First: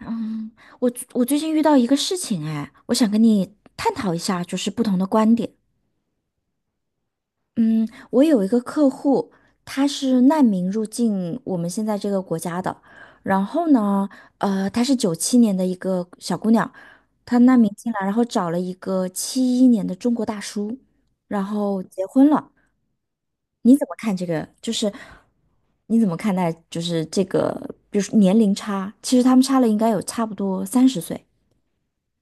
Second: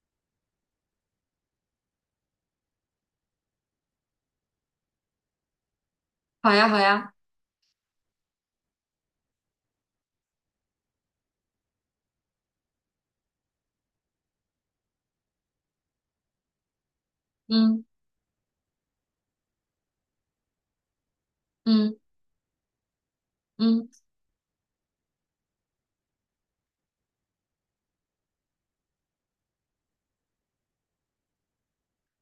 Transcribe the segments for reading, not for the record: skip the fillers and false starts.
嗯，我最近遇到一个事情，哎，我想跟你探讨一下，就是不同的观点。好呀，好呀，嗯，我有一个客户，他是难民入境我们现在这个国家的，然后呢，她是97年的一个小姑娘，她难民嗯进来，然后找了一个71年的中国大叔，然后嗯结婚了。你怎嗯，么看这个？就是你怎么看待就是这个，比如说年龄差，其实他们差了应该有差不多30岁。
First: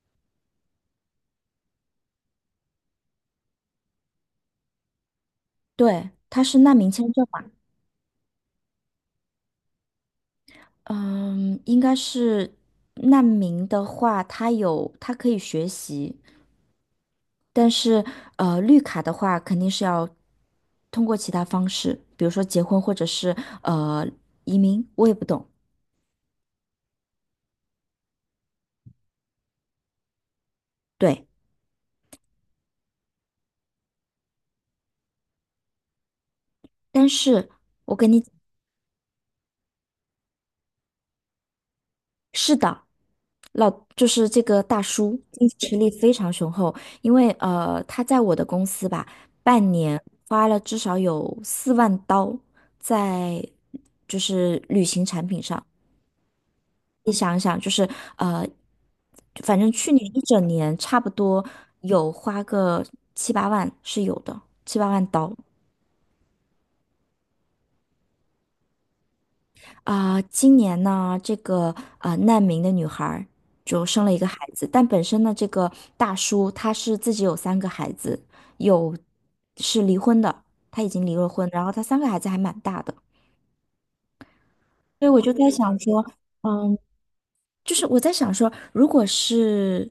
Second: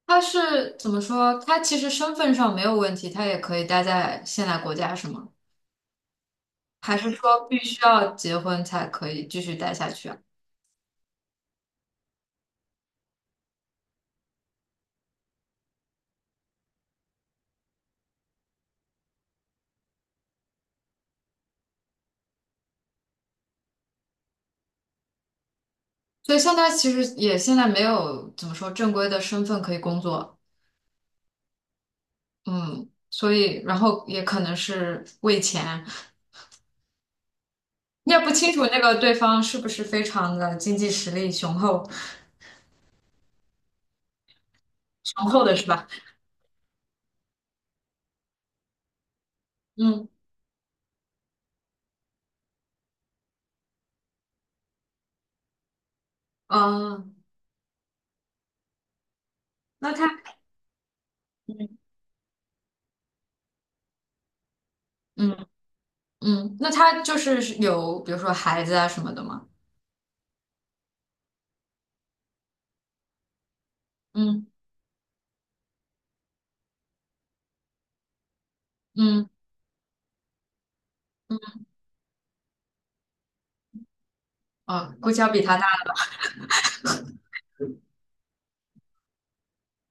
他是怎么说？他其实身份上没有问题，他也可以待在现在国家，是吗？对，他是难民还是签证说嘛，必须要结婚才可以继续待下去啊？嗯，应该是难民的话，他有他可以学习，但是绿卡的话肯定是要通过其他方式，比如说结婚或者是呃移民，我也不懂。所以像他其实也现在没有怎么说正规的身份可以工作，对，嗯，所以然后也可能是为钱，但是。我跟你也你。不清楚那个对方是不是非常的经济实力雄厚，是的，老就是这个大叔雄厚经的是济实吧？力非常雄厚，因为他在我的公司吧，半年嗯，花了至少有4万刀在就是旅行产品上。哦，你想一想，就是呃，反正去那年他，一整年差不多嗯有花个七八万是有的，七八万刀。嗯。嗯，那他就是有比如说孩子啊什么的吗？啊、今年呢，这个啊、难民的女孩儿就生了一个孩嗯子，但本身呢，这个大叔他是自己有三个孩子，有嗯是离婚的，他已经离了嗯，婚，然后他三个孩子还蛮大的，哦，所以估我计要就比在他大。想说，嗯。就是我在想说，如果是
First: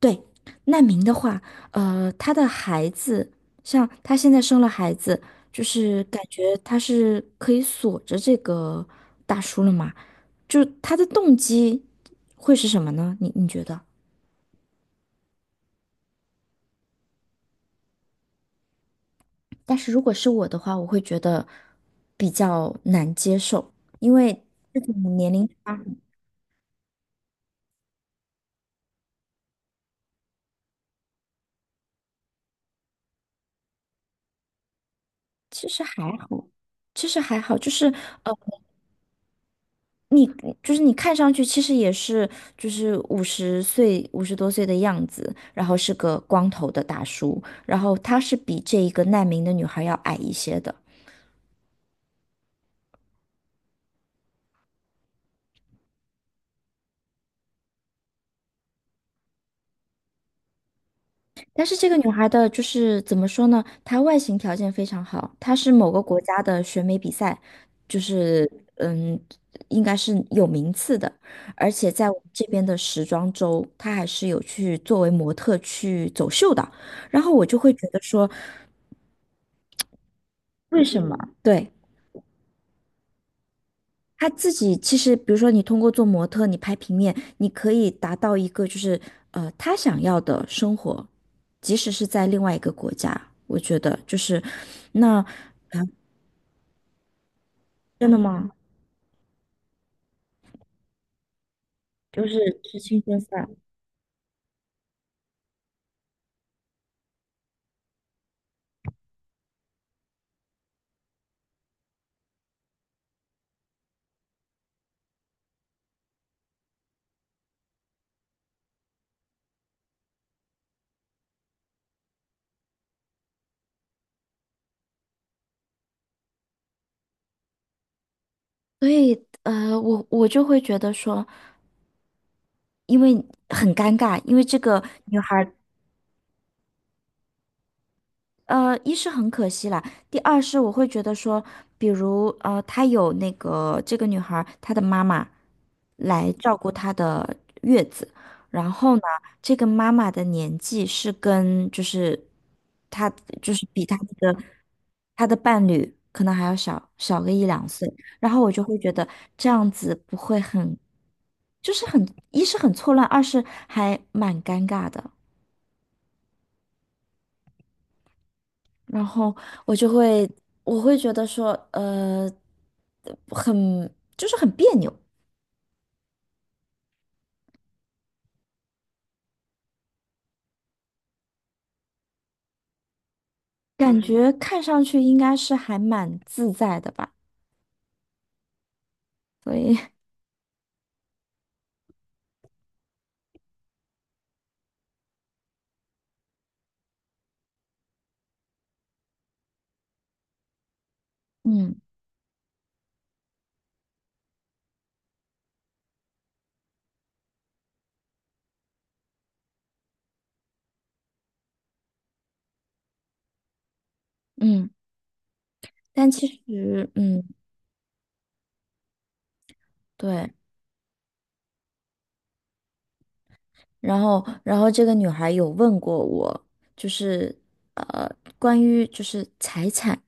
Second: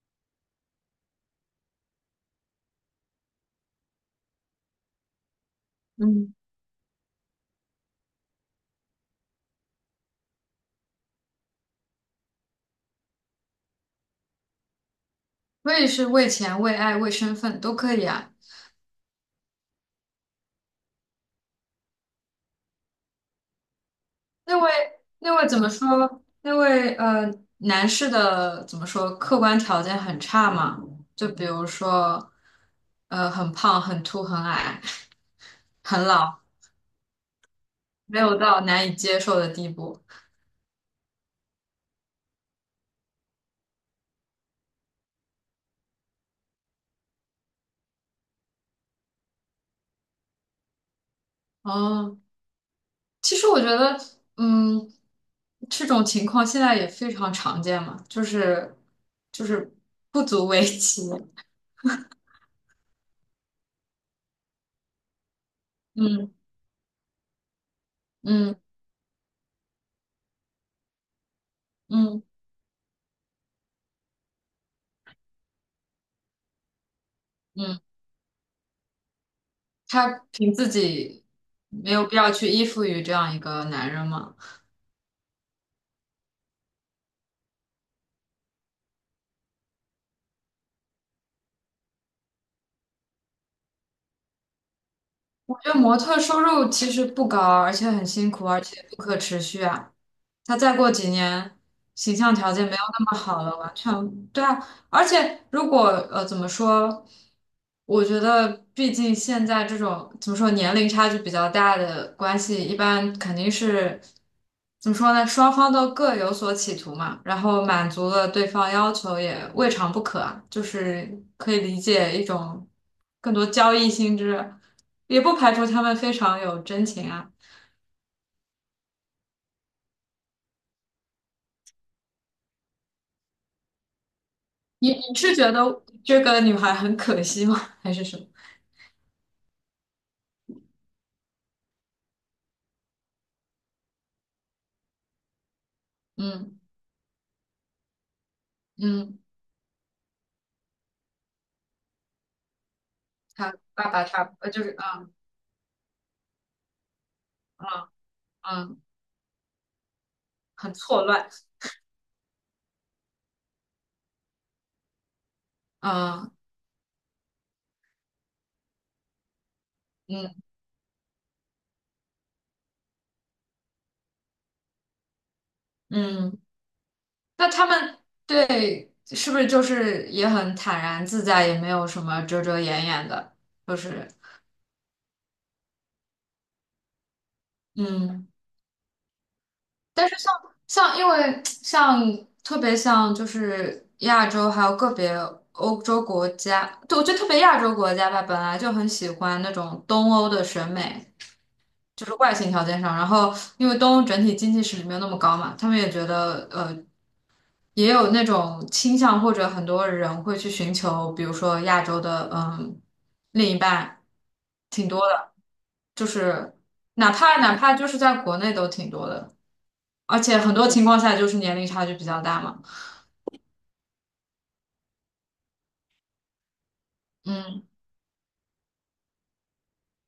对难民的话，他的孩子，像他现在生了孩子，就是感嗯，觉他是可以锁着这个大叔了嘛？就他的动机会是什么呢？你觉得？为是为钱、为爱、为身份都可以啊。但是如果是我的话，我会觉得比较难接受，因为那位这种年那龄位怎么说？那位男士的怎么说？客观条件很差嘛？就比如说很胖、很秃、很矮、其实 很还好，老，其实还好，就是没呃，有到难以接受的地步。你你看上去其实也是就是50岁50多岁的样子，然后是个光头的大叔，然后他是比这一个难民的女孩要矮一些的。哦。其实我觉得，嗯，这种情况现在也非常常见嘛，就是不足为奇。但是这个女孩的就是怎么说呢？她外形条件非常好，她是某个国嗯家的选美比赛，就是嗯嗯，应该是有名次的，而且在我嗯们这边的时装周，她还是有去作为模特去走秀的。然后我就嗯，会觉得说，他凭自为什么？己对。没有必要去依附于这样一个男人他嘛。自己其实，比如说你通过做模特，你拍平面，你可以达到一个就是他想要的生活，即使是在另外一个国家，我觉得就是那我觉得模特收入其实不高，而且很真的辛吗？苦，嗯而且不可持续啊。他再过几年，形就象条是件没有吃青那么春好饭。了，完全对啊。而且如果怎么说，我觉得毕竟现在这种怎么说年龄差距比较大的关系，一般肯定是怎么说呢？双方都各有所企图嘛，然后满足了对方要求也未尝不可啊，就是可以理解一种更多交易性质。也不排除他们非常有真情啊。所以我就会觉得说，因为很尴尬，因为这个你女孩是觉儿，得这个女孩很可惜吗？还是什么？一是很可惜啦，第二是我会觉得说，比如她有那个这个女孩儿她的妈妈。来照嗯顾她的月子。然后呢，嗯，这个妈妈的年纪是跟就是她就她是比爸她爸差不的呃就是嗯她的伴侣可能还要小小个一两嗯岁。然后我就会嗯，觉得这样子不会很很，错乱。就是很，一是很错乱，二是还蛮尴尬的。嗯然后我就会，嗯我会觉得说，很，就是很别扭，嗯，那他们对是不是就是也很坦然自在，也没有什么遮遮掩掩的，就感嗯是觉看上去应该是还蛮自在的吧，嗯。所以但是像因为像特别像就是亚洲还有个别欧洲国家，对，我觉得特别亚洲国家吧，本来就很喜欢那种东欧的审美，嗯就是外形条件上。然后因为东欧整体经济实力没有那么高嘛，他们也觉得也有那种倾向，或者很多人会去寻求，比如说亚洲的另一半，嗯，挺多的，就但其是实哪嗯怕哪怕就是在国内都挺多的。而对，且很多情况下就是年龄差距比较大嘛。然后这个女孩有问过我，就是嗯呃关于就是财产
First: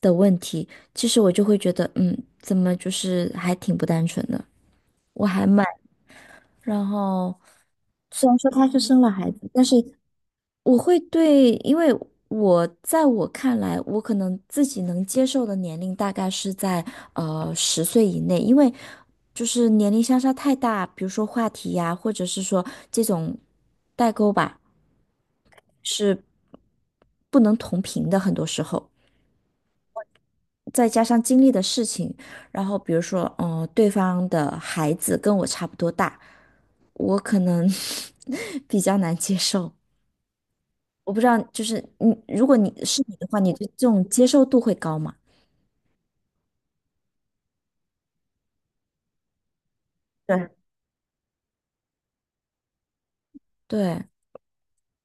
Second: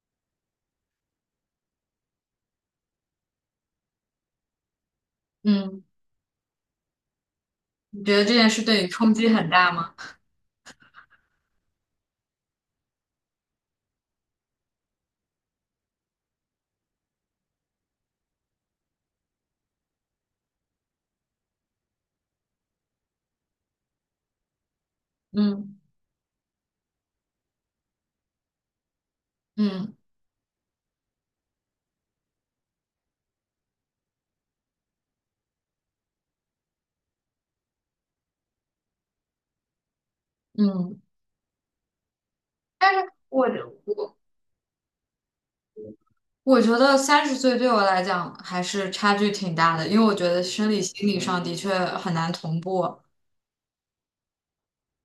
的问题，其实我就会觉得怎么就是还挺不单纯的，我还蛮嗯，然后你觉得虽这然说件事她是对你生了冲击孩很子，但大是吗？我会对，因为我在我看来，我可能自己能接受的年龄大概是在十岁以内，因为就是年龄相差太大，比如说话题呀，或者是说这种代沟吧，嗯是不能同频的，很多时候。嗯再加上经历的事情，然后比如说，对方的孩子跟我差不多大，我可能 比较难接受。嗯，我不知道，就是你，如果你但是是你的话，你对这种我接受度会高吗？我觉得30岁对我来讲还是差距挺大的，因为我觉得对，生理心理上的确很难同步。对，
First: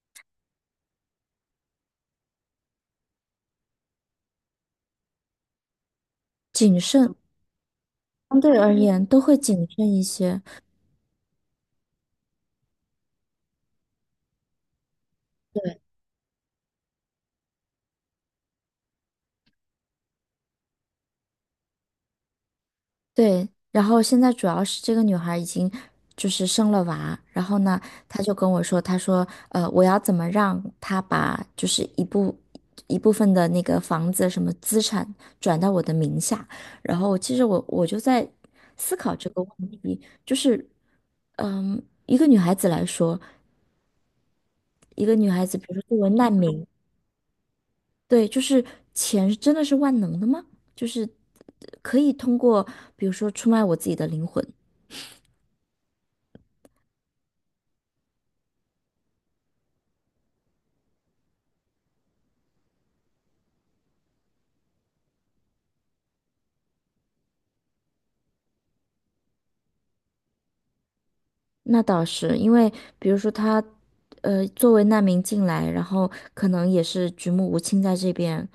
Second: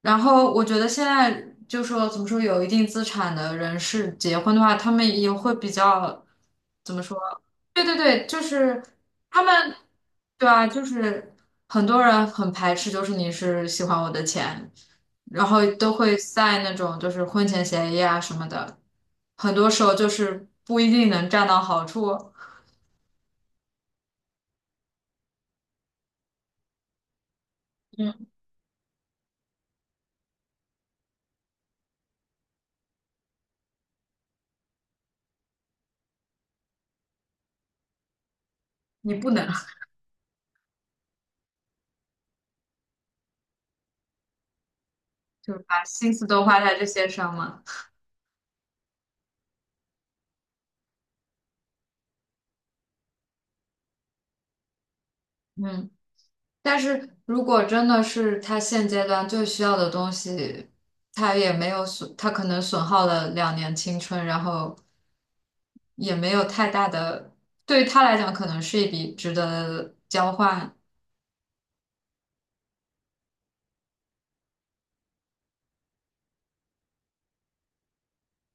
然后我觉得现在就说怎么说，有一定资产的人士结婚的话，他们也会比较谨怎么慎，相说？对对对，就对而是言都会他谨们，慎一些。对啊，就是很多人很排斥，就是你是喜欢我的钱，然后都会 那种就是婚前协议啊什么的，很多时候就是不一定能占到好处，对，然后现在主要是这个女孩已经就是生了娃，然后呢，她嗯，就跟我说，她说，我要怎么让她把就是一部分的那个房子什么资产转到我的名下。然后其实我就在思考你这不个能 问 题，就是，嗯，一个女孩子来说。一个女孩就子，是比如说把作为心思难都花民，在这些上嘛，对，就是钱真的是万能的吗？就是可以通过，比如说出卖我自己的灵魂，嗯。但是如果真的是他现阶段最需要的东西，他也没有损，他可能损耗了2年青春，然后也没有太大的，对于他来讲可能是一笔值得交换。那倒是因为，比如说她，作为难民进来，然后可能也是举目无亲在这边，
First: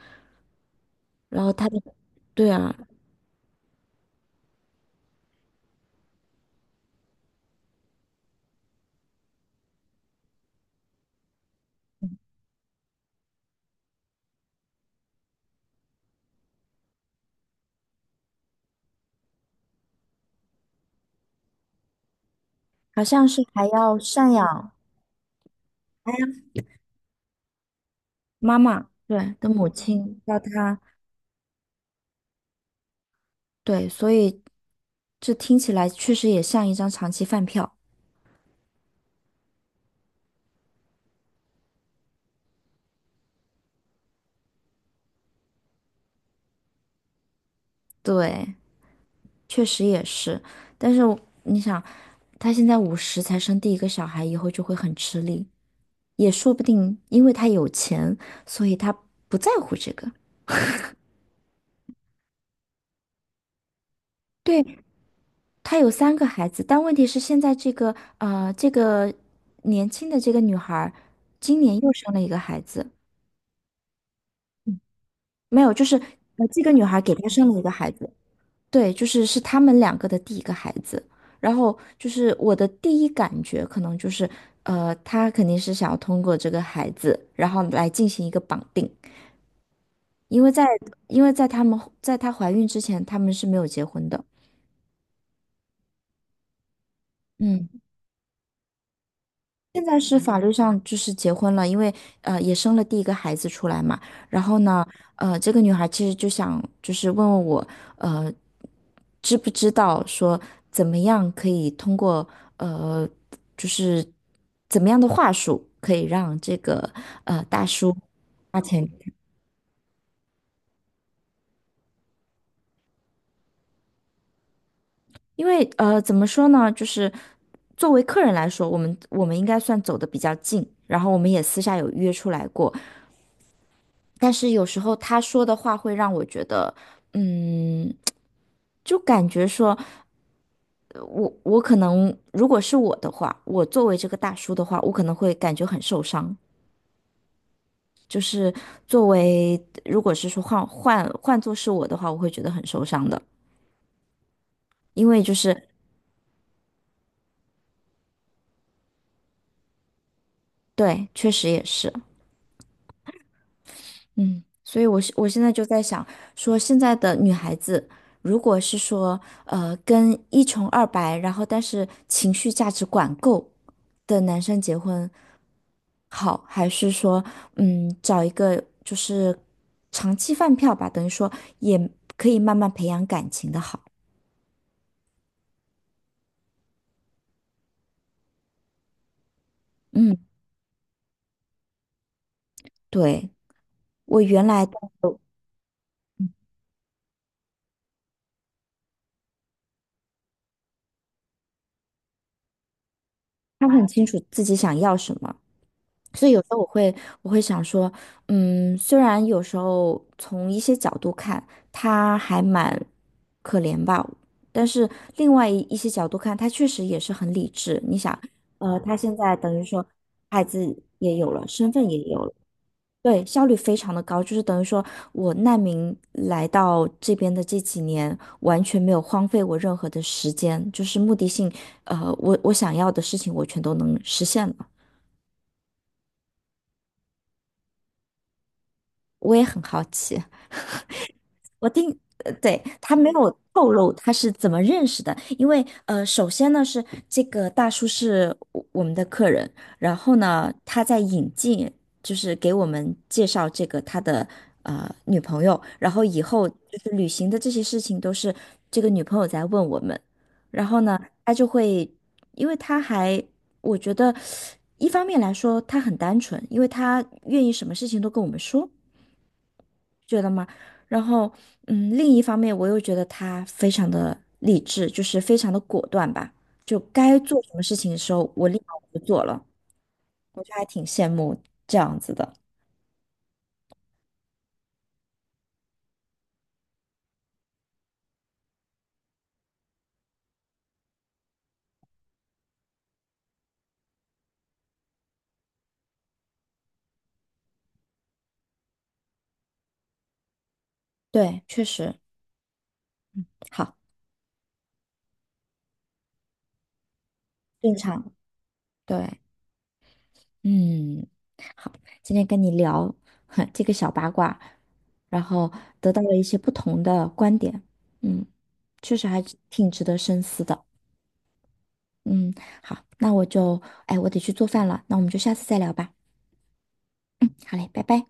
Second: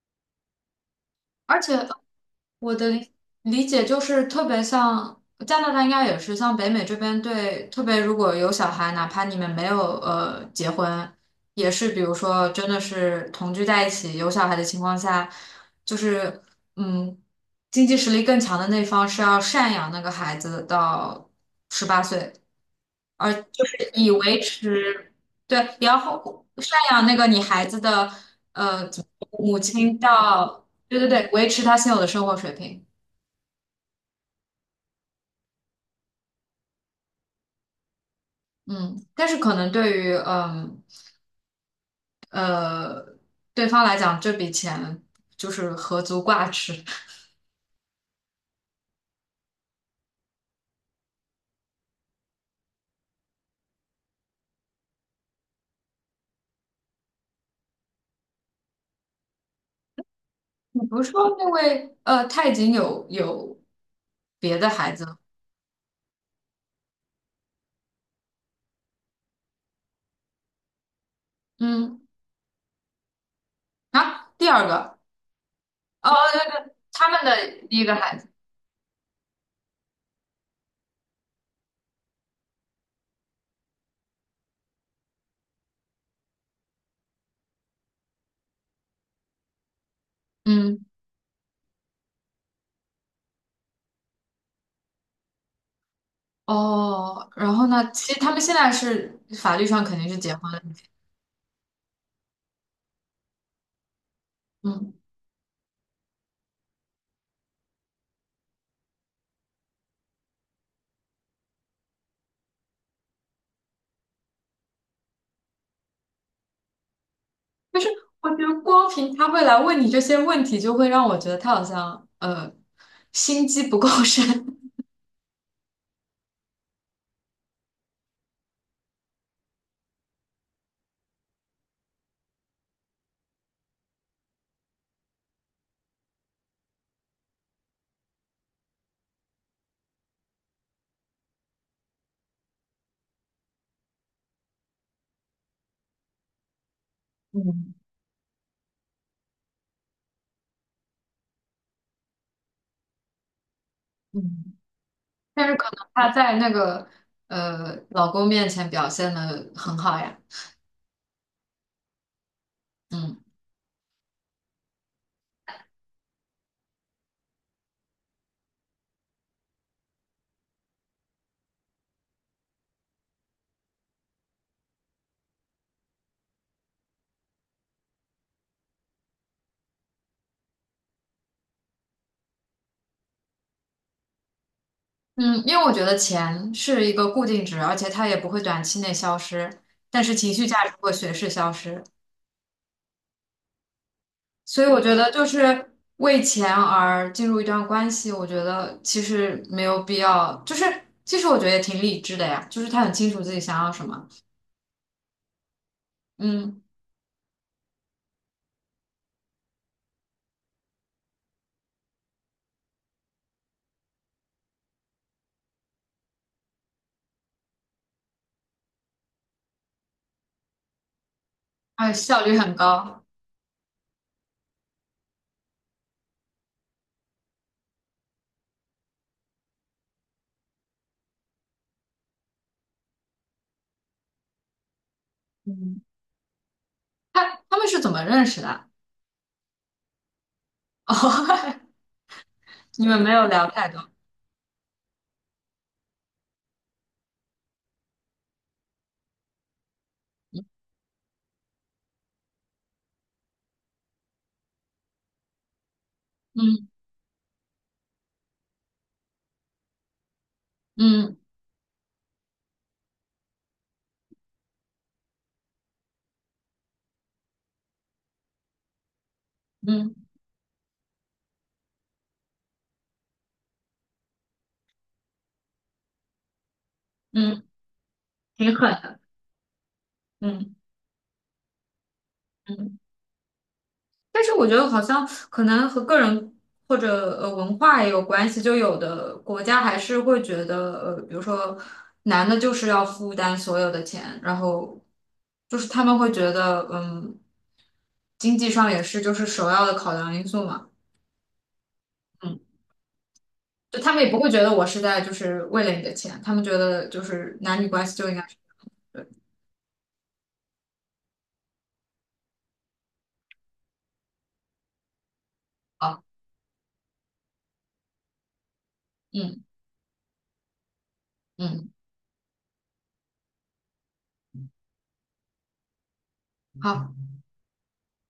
然后而他的，且对啊，我的理解就是特别像加拿大，应该也是像北美这边对，特别如果有小孩，哪怕你们没有结婚，也是比如说真的是同居在一起有小孩的情况下，就是嗯，经济实力更强的那方是要赡养那个孩子到18岁，好像而是就还是要以赡维养持对，然后赡养那个你孩子的妈妈，怎么对，说的母母亲亲，要到她，对对对维持他现有的生活水平。对，所以这听起来确实也像一张长期饭票，嗯，但是可能对于呃对方来讲，这笔钱就是何足挂齿。对。确实也是，但是我你想，他现在五十才生第一个小孩，以后就会很吃力，也说不定，因为他有钱，所以他不在乎这个。你不是说那位他已经有别的对，孩子了？他有三个孩子，但问题是现在这个这个年轻的这个女孩儿今年又嗯生了一个孩子，啊，第二嗯个没有，就是哦，对这个对，女孩他给们他生了一的个第一孩个子，孩子，对，是他们两个的第一个孩子，然后就是我的第一感觉可能就是，他肯定是想要通过这个孩子，然后来进行一个绑定，因为在嗯因为在他们在她怀孕之前，他们是没有结婚的，哦，然后嗯，呢，其实他们现在是法律现上在肯定是是结法婚律了，上就是结婚了，因为也生了第一个孩子出来嘛，然后呢，嗯，这个女孩其实就想就是问问我，呃。知不知道说怎么样可以通过呃，就是怎么样的话术可以让这个大但是叔我觉花得钱光给凭他？他会来问你这些问题，就会让我觉得他好像心机不够深，因为怎么说呢，就是作为客人来说，我们应该算走的比较近，然后我们也私下有约出来过，但是有时候他说的话会让我觉得，嗯，就感觉说我可能如果是我的话，我作为这个大叔的话，我可能会感觉很受伤。嗯就是作为，如果是说换做是我的话，我会觉得很受伤的，嗯。因为就但是是可能他在那个老公面前表现的很好呀，对，确实也是，嗯嗯，所以我现在就在想，说现在的女孩子，如果是说跟一穷二白，然后但是情绪价值管够的男生结婚好，还是说找一个就是长期饭票吧，等于说也可以慢慢培养感情的好，嗯，因为我觉得钱是一个固定值，而且它也不会短期内消失，但是嗯，情绪价值会随时消失，对。我原所来以我觉得就是为钱而进入一段关系，我觉得其实没有必要，就是其实我觉得也挺理智的呀，就是他很清楚自己想他要什很清么，楚自己想要什么，所以有时候嗯，我会想说，嗯，虽然有时候从一些角度看他还蛮可怜吧，但是另外一些角度看，他确实也是很理智。你想，他现在等于说孩子也有了，身份而且也有效了。率很高，对，效率非常的高，就是等于说我难民来到这边的这几年，完全没有荒废我任何的时间，就是目的性，我想要的事情我全都能实现了。嗯，他们是怎么认识的？我也很好奇。哦，我听，对，你他们没没有有聊太透多。露他是怎么认识的，因为首先呢是这个大叔是我们的客人，然后呢他在引进，就是给我们介绍这个他的女朋友，然后以后嗯。就是旅行的这些事情都是这个女朋友在问我们，然后呢嗯他就会，因为他还我觉得一方面来说他很单纯，因为他愿意什么事情都跟我们说。嗯觉得吗？然后，嗯，另一方面，我又觉得他非常的理智，就是非常的果断吧，就该做嗯，什么事情的时候，我挺立狠马我的，就做了，我就嗯还挺羡慕这样子的。嗯。但是我觉得好像可能和个人或者文化也有关系，就有的国家还是会觉得，比如说男的就是要负担所有的钱，然后就是他们会觉得经济上也是就是首要的考量因素嘛，对，确实嗯，好，就他们也不会觉得我是在就是为了你的钱，他们觉得就是男女正关系就常。应该是对，嗯，好，今天跟你聊 这个小八卦，然后得到好，了一些不同的观点，嗯，确实还嗯挺值得深思的。嗯，嗯，好，那我就，哎，我得去做饭了，那我们就下次再聊吧。好。好嘞，拜拜。